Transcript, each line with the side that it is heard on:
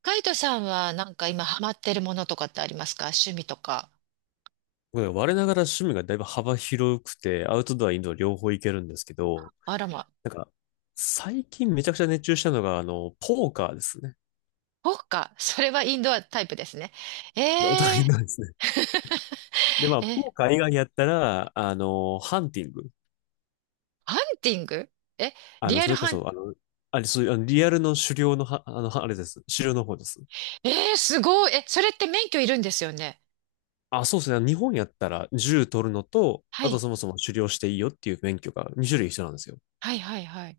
right: カイトさんはなんか今ハマってるものとかってありますか？趣味とか。
left: 僕ね我ながら趣味がだいぶ幅広くて、アウトドア、インドア両方いけるんですけど、
right: あらま。
left: なんか、最近めちゃくちゃ熱中したのが、ポーカーですね。
right: そっか。それはインドアタイプですね。
left: お
right: え
left: 互い
right: え
left: のですね。まあ、
right: ー、
left: ポ
right: え、
left: ーカー以外やったら、ハンティング。
right: ハンティング。え、リア
left: そ
right: ル
left: れこ
right: ハン、
left: そ、あの、あれ、そういう、あのリアルの狩猟のは、あれです。狩猟の方です。
right: えー、すごい。え、それって免許いるんですよね。
left: あ、そうですね。日本やったら、銃取るのと、
right: は
left: あと
right: い。
left: そもそも狩猟していいよっていう免許が2種類必要なんですよ。
right: はいはいはい。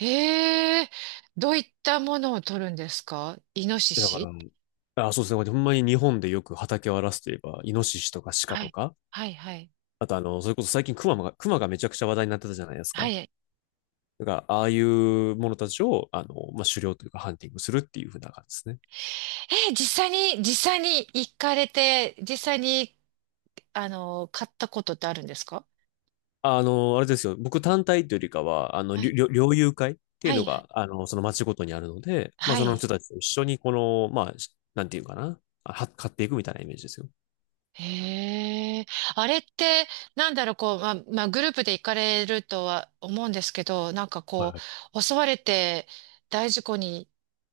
right: ええ、どういったものを取るんですか？イノシ
left: だから、
right: シ。
left: あ、そうですね。ほんまに日本でよく畑を荒らすといえば、イノシシとかシカ
right: は
left: と
right: い。
left: か、
right: はいはい。
left: あとそれこそ最近クマがめちゃくちゃ話題になってたじゃないです
right: は
left: か。
right: い。
left: だから、ああいうものたちを、まあ、狩猟というかハンティングするっていう風な感じですね。
right: ー、実実際に行かれて、実際に、あの、買ったことってあるんですか？
left: あれですよ。僕単体というよりかは、あの、
right: は
left: 猟
right: い
left: 猟猟友会っていう
right: は
left: の
right: い、
left: が、その町ごとにあるので、まあ、
right: は
left: その人
right: い。
left: たちと一緒に、まあ、なんていうかな、買っていくみたいなイメージですよ。
right: へえ。あれって、なんだろう、こう、まあ、グループで行かれるとは思うんですけど、なんか
left: はい
right: こ
left: はい。
right: う、襲われて大事故に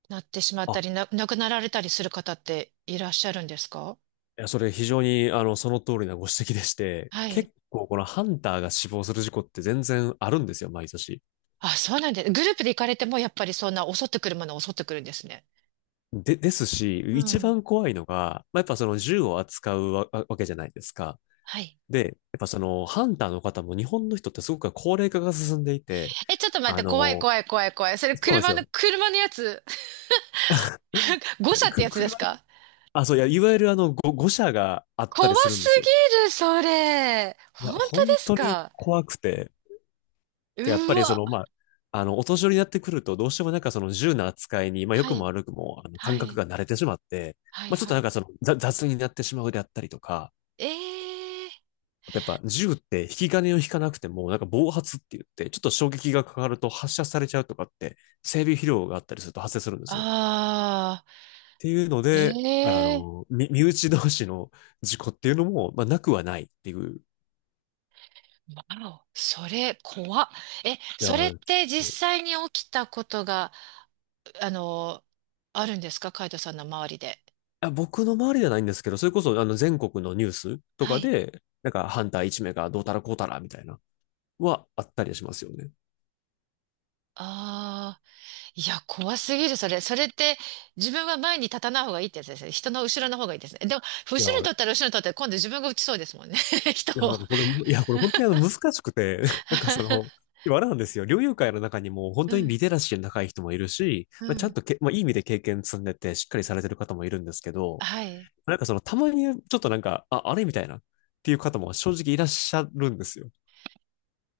right: なってしまっ
left: あ、
right: たり、亡くなられたりする方っていらっしゃるんですか？
left: いや、それ非常に、その通りなご指摘でして、
right: はい。
left: 結構このハンターが死亡する事故って全然あるんですよ、毎年。
right: あ、そうなんです。グループで行かれても、やっぱりそんな襲ってくるものは襲ってくるんですね。
left: ですし、
right: う
left: 一
right: ん。
left: 番怖いのが、まあ、やっぱその銃を扱うわけじゃないですか。
right: はい。
left: やっぱそのハンターの方も日本の人ってすごく高齢化が進んでいて、
right: え、ちょっと待っ
left: あ
right: て、怖い
left: の、
right: 怖い怖い怖い。それ
left: そうなんです
right: 車の、
left: よ。
right: 車のやつ、誤車って
left: く、
right: やつです
left: 車、
right: か？
left: あ、そう、いや、いわゆる誤射があった
right: 怖
left: りするん
right: す
left: ですよ。
right: ぎる、それ。
left: い
right: 本
left: や、
right: 当
left: 本
right: です
left: 当に
right: か？
left: 怖くて、でやっぱ
right: う
left: りそ
right: わ。
left: の、まあ、あの、お年寄りになってくると、どうしてもなんかその銃の扱いに、まあ、良
right: は
left: くも
right: い、
left: 悪くも、
right: は
left: 感覚
right: い、
left: が慣れてしまって、
right: はい、
left: まあ、ちょっと
right: は
left: なん
right: い。
left: かその、雑になってしまうであったりとか、
right: ええ、
left: やっぱ銃って引き金を引かなくても、なんか暴発って言って、ちょっと衝撃がかかると発射されちゃうとかって、整備疲労があったりすると発生するんですよ。っ
right: ああ
left: ていうので、あ
right: ー、ええ、
left: の、身身内同士の事故っていうのも、まあ、なくはないっていう。い
right: わお、それ、怖っ。え、
left: や
right: それっ
left: ー、
right: て実際に起きたことが、あの、あるんですか、カイトさんの周りで。
left: 僕の周りではないんですけど、それこそあの全国のニュースと
right: は
left: か
right: い。
left: で、なんかハンター1名がどうたらこうたらみたいな、はあったりしますよね。
right: ああ、いや、怖すぎる、それ。それって、自分は前に立たない方がいいってやつですね。人の後ろの方がいいですね。でも、後ろ
left: いや
right: に
left: ー、
right: 立ったら後ろに立ったら、今度自分が打ちそうですもんね。人
left: いや、
right: を。
left: なんかこれ、いや、これ本当にあの難しくて、なんかその、でもあれなんですよ。猟友会の中にも本
right: う
left: 当に
right: ん、
left: リテラシーの高い人もいるし、
right: う
left: まあ、ちゃん
right: ん、
left: とけ、まあ、いい意味で経験積んでてしっかりされてる方もいるんですけど、
right: はい。
left: なんかそのたまにちょっとなんかあれみたいなっていう方も正直いらっしゃるんですよ。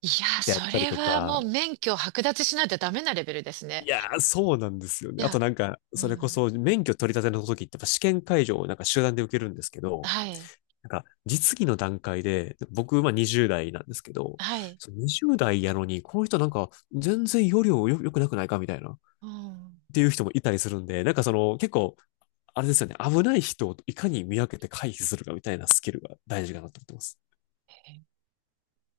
right: いや、
left: やっ
right: そ
left: たり
right: れ
left: と
right: はもう
left: か。
right: 免許を剥奪しないとダメなレベルですね。
left: いやー、そうなんですよ
right: い
left: ね。あと
right: や、
left: なんか、
right: う
left: それこ
right: ん、
left: そ免許取り立ての時ってやっぱ試験会場をなんか集団で受けるんですけど、
right: はい、
left: なんか、実技の段階で、僕、まあ20代なんですけど、
right: はい、
left: その20代やのに、この人なんか、全然要領良くなくないかみたいな、っ
right: うん。
left: ていう人もいたりするんで、あれですよね、危ない人をいかに見分けて回避するかみたいなスキルが大事かなと思ってます。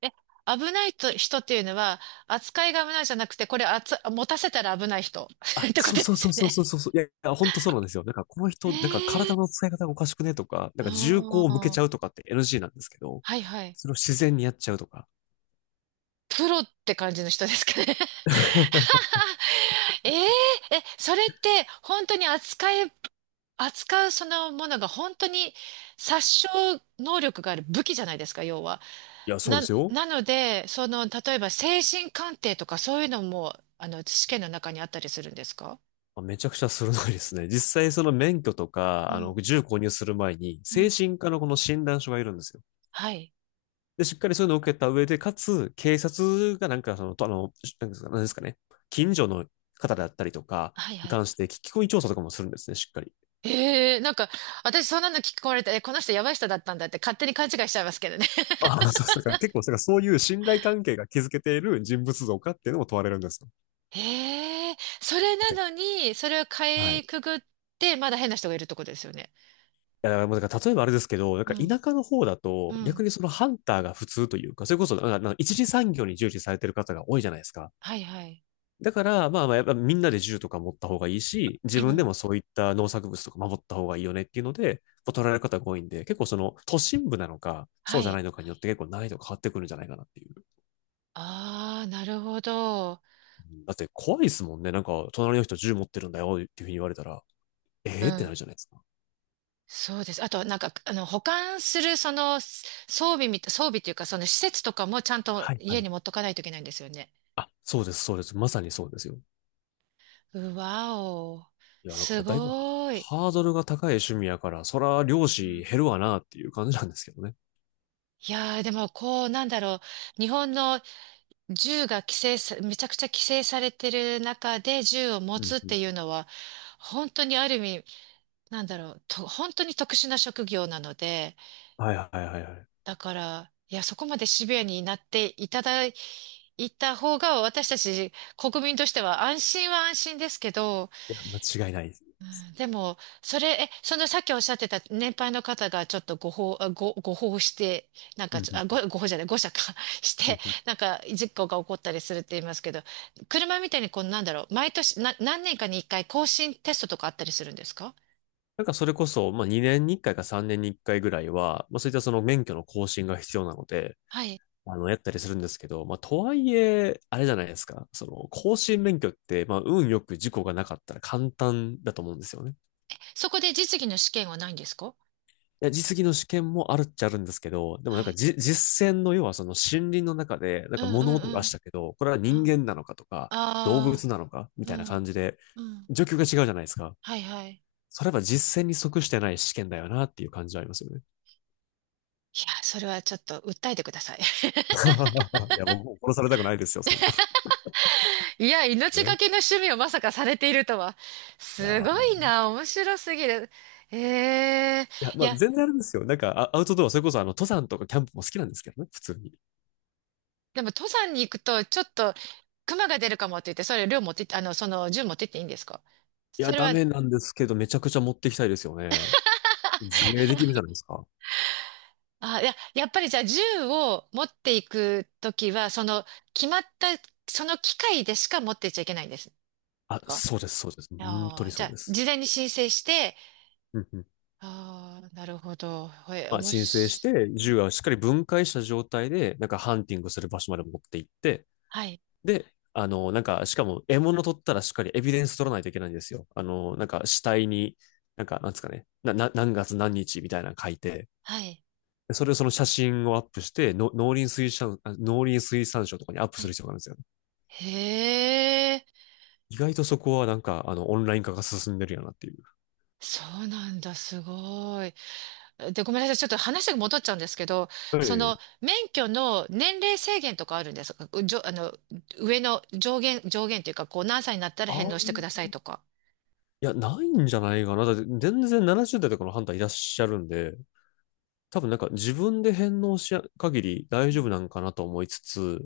right: え、危ないと人っていうのは、扱いが危ないじゃなくて、これあつ、持たせたら危ない人
left: あ、
right: ってこ
left: そう
right: と
left: そ
right: で
left: う
right: す
left: そ
right: よ
left: うそう
right: ね。
left: そうそうそう。いや、いや、本当そうなんですよ。なんかこの
right: え
left: 人、なんか
right: え
left: 体
right: ー、
left: の使い方がおかしくねとか、なん
right: あ
left: か銃口を向け
right: ー、
left: ちゃうとかって NG なんですけど、
right: はいはい。
left: それを自然にやっちゃうとか。
right: プロって感じの人ですかね。えええ、それって本当に扱うそのものが本当に殺傷能力がある武器じゃないですか、要は。
left: いや、そうで
right: な、
left: すよ。
right: なので、その、例えば精神鑑定とかそういうのも、あの、試験の中にあったりするんですか？
left: あめちゃくちゃ鋭いですね。実際その免許と
right: う
left: か、
right: ん、
left: 銃購入する前に、
right: う
left: 精
right: ん。
left: 神科のこの診断書がいるんですよ。
right: はい。
left: で、しっかりそういうのを受けた上で、かつ、警察がなんかその、とあの、なんですか、なんですかね、近所の方だったりとか
right: はい
left: に
right: はい。
left: 関して聞き込み調査とかもするんですね、しっかり。
right: ええ、なんか、私そんなの聞こえられて、え、この人やばい人だったんだって勝手に勘違いしちゃいますけどね。
left: ああ、そうそう、だから結構、だからそういう信頼関係が築けている人物像かっていうのも問われるんですよ。
right: へえ、それ
left: だって。
right: なのに、それをか
left: はい。
right: い
left: い
right: くぐって、まだ変な人がいるところですよね。
left: や、だからもうだから例えばあれですけど、なん
right: う
left: か田
right: ん、
left: 舎の方だ
right: う
left: と、
right: ん、
left: 逆にそのハンターが普通というか、それこそ、なんか一次産業に従事されてる方が多いじゃないですか。
right: はいはい。
left: だから、まあまあ、やっぱみんなで銃とか持った方がいいし、
right: う
left: 自分で
right: ん、
left: もそういった農作物とか守った方がいいよねっていうので、こう取られる方が多いんで、結構その都心部なのか、そ
right: は
left: うじゃ
right: い。
left: ないのかによって結構難易度変わってくるんじゃないかなっていう。
right: ああ、なるほど。
left: うんだって怖いですもんね。なんか、隣の人銃持ってるんだよっていうふうに言われたら、え
right: う
left: えーってな
right: ん、
left: るじゃないですか。
right: そうです。あと、なんか、あの、保管する、その、す装備みた、装備っていうか、その施設とかもちゃんと
left: はいは
right: 家
left: い。
right: に持っとかないといけないんですよね。
left: あ、そうです、そうです。まさにそうですよ。
right: うわお、
left: いや、だか
right: す
left: らだいぶ
right: ごい。
left: ハードルが高い趣味やから、そら漁
right: う
left: 師
right: ん。
left: 減るわなっていう感じなんですけどね。
right: いやー、でも、こう、なんだろう。日本の銃が規制さ、めちゃくちゃ規制されてる中で銃を持
left: う
right: つ
left: ん
right: っ
left: う
right: て
left: ん。
right: いうのは、本当にある意味、なんだろう、本当に特殊な職業なので、
left: はいはいはいはい。
right: だから、いや、そこまでシビアになっていただいた方が、私たち国民としては安心は安心ですけど、
left: いや、間違いないです。
right: でも、それ、え、そのさっきおっしゃってた年配の方がちょっとご法して、なんか
left: うん
right: ち
left: う
right: ょ、あ、
left: ん。
right: ご、ご法じゃない、誤射か し
left: う
right: て、
left: んうん、
right: なんか事故が起こったりするって言いますけど、車みたいにこう、なんだろう、毎年、何年かに一回更新テストとかあったりするんですか？
left: なんかそれこそ、まあ2年に1回か3年に1回ぐらいは、まあそういったその免許の更新が必要なので、
right: はい。
left: やったりするんですけど、まあとはいえ、あれじゃないですか。その、更新免許って、まあ運よく事故がなかったら簡単だと思うんですよね。
right: そこで実技の試験はないんですか？
left: いや、実技の試験もあるっちゃあるんですけど、でもなん
right: は
left: か
right: い。
left: 実践の要はその森林の中で、なん
right: うん
left: か
right: う
left: 物
right: ん
left: 音
right: う
left: がし
right: ん。
left: たけど、これは人間なのかとか、動
right: ああ
left: 物なのかみ
right: ー、
left: たい
right: う
left: な感
right: ん。
left: じで、
right: うん。
left: 状況が違うじゃないですか。
right: はいはい。
left: それは実践に即してない試験だよなっていう感じはありますよね。
right: いや、それはちょっと訴えてください。
left: いや、僕も殺されたくないですよ、そんな。
right: いや、命が
left: ね。
right: けの趣味をまさかされているとは。
left: い
right: す
left: や
right: ごい
left: ー、い
right: な、面白すぎる。ええ、い
left: まあ、
right: や、
left: 全然あれですよ。アウトドア、それこそ、登山とかキャンプも好きなんですけどね、普通に。い
right: でも登山に行くと、ちょっと、熊が出るかもって言って、それ量持ってって、あの、その銃持ってっていいんですか？そ
left: や、
right: れ
left: ダ
right: は、
left: メなんですけど、めちゃくちゃ持ってきたいですよね。自衛できるじゃないですか。
right: あ、いや、やっぱりじゃあ銃を持っていくときは、その、決まった、その機械でしか持ってっちゃいけないんです
left: あ、
right: か？
left: そうです、そうです。本当
right: あ
left: に
right: あ、じ
left: そ
right: ゃ
left: う
right: あ、
left: です。
right: 事前に申請して、
left: うんうん。
right: ああ、なるほど。え、
left: ま
right: お
left: あ、
right: も
left: 申請し
right: し、
left: て、
right: う
left: 銃
right: ん、
left: がしっかり分解した状態で、なんか、ハンティングする場所まで持って行って、
right: はい、
left: で、あの、なんか、しかも、獲物取ったらしっかりエビデンス取らないといけないんですよ。なんか、死体に、なんか、なんですかね、何月何日みたいなの書いて、
right: はい、
left: それをその写真をアップして、の農林水産、あ農林水産省とかにアップ
right: は
left: する
right: い。
left: 必要があるんですよね。
right: へえ、
left: 意外とそこはなんか、オンライン化が進んでるやなっていう。
right: そうなんだ、すごい。で、ごめんなさい、ちょっと話が戻っちゃうんですけど、
left: は
right: そ
left: い。
right: の免許の年齢制限とかあるんですか？うじょ、あの、上限というか、こう何歳になったら
left: あ
right: 返
left: あ。
right: 納してくださいとか。
left: いや、ないんじゃないかな。だって、全然70代とかのハンターいらっしゃるんで、多分なんか自分で返納しや限り大丈夫なんかなと思いつつ、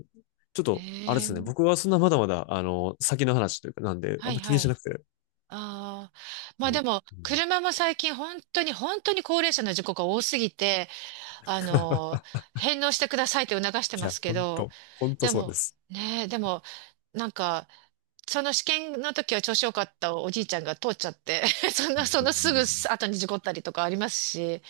left: ちょっと、あれ
right: へ
left: ですね、
right: え、
left: 僕はそんなまだまだ、先の話というか、なんで、あ
right: は
left: ん
right: い
left: ま気に
right: は
left: し
right: い。
left: なくて、
right: ああ、まあで
left: も
right: も、
left: う。うん。
right: 車も最近本当に本当に高齢者の事故が多すぎて、あの、返納してくださいって促して
left: い
right: ま
left: や、
right: すけ
left: ほん
right: ど、
left: と、ほんと
right: で
left: そうで
right: も、
left: す。
right: ねえ、でも、なんか、その試験の時は調子良かったおじいちゃんが通っちゃって そん
left: うんう
right: な、そのすぐ
left: ん
right: 後に事故ったりとかありますし、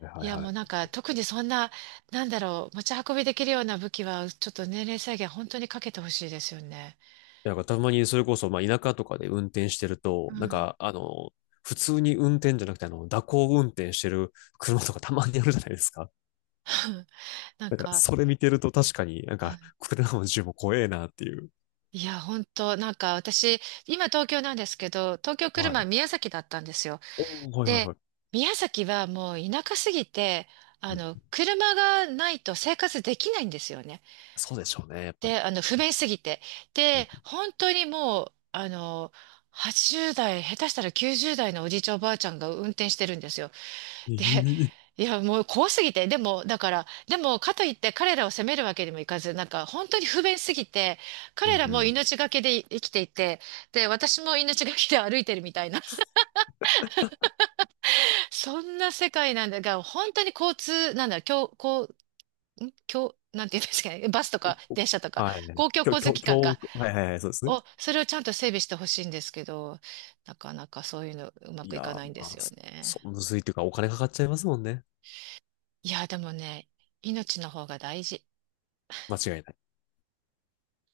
left: うん、は
right: い
left: いはい
right: や
left: は
right: もう
left: い、
right: なんか特にそんな、なんだろう、持ち運びできるような武器はちょっと年齢制限本当にかけてほしいですよね。
left: なんかたまにそれこそ、まあ、田舎とかで運転してる
right: う
left: と、
right: ん。
left: 普通に運転じゃなくて、蛇行運転してる車とかたまにあるじゃないですか。
right: なん
left: なんか、
right: か、
left: それ見てると確かになん
right: う
left: か、
right: ん、
left: 車の銃も怖えなっていう。
right: いや、本当なんか私、今東京なんですけど、東京来る
left: は
right: 前
left: い。
right: 宮崎だったんですよ。
left: おー、はいはい
right: で、
left: はい。
right: 宮崎はもう田舎すぎて、あ
left: うん、
right: の、車がないと生活できないんですよね。
left: そうでしょうね、やっぱり。
right: で、あの、不便すぎて。
left: うん。
right: で、本当にもう、あの、80代、下手したら90代のおじいちゃんおばあちゃんが運転してるんですよ。
left: え
right: で、
left: え、
right: いや、もう怖すぎて、でも、だから、でも、かといって彼らを責めるわけにもいかず、なんか、本当に不便すぎて、
left: う
right: 彼
left: ん
right: ら
left: う
right: も
left: ん。
right: 命がけで生きていて、で、私も命がけで歩いてるみたいな、そんな世界なんだが、本当に交通、なんだ、今日、なんて言うんですかね、バスと
left: こ
right: か
left: こ
right: 電
left: こ、
right: 車とか、
left: はい。今
right: 公共交通
left: 日、
right: 機関か、
left: 今、はいはいはい、そうですね。
right: お、それをちゃんと整備してほしいんですけど、なかなかそういうのうま
left: い
right: くい
left: や
right: か
left: ー、
right: ないんで
left: ま
right: す
left: あ、
right: よ
left: そ、
right: ね。
left: そむずいというか、お金かかっちゃいますもんね。
right: いや、でもね、命の方が大事。
left: 間違いない。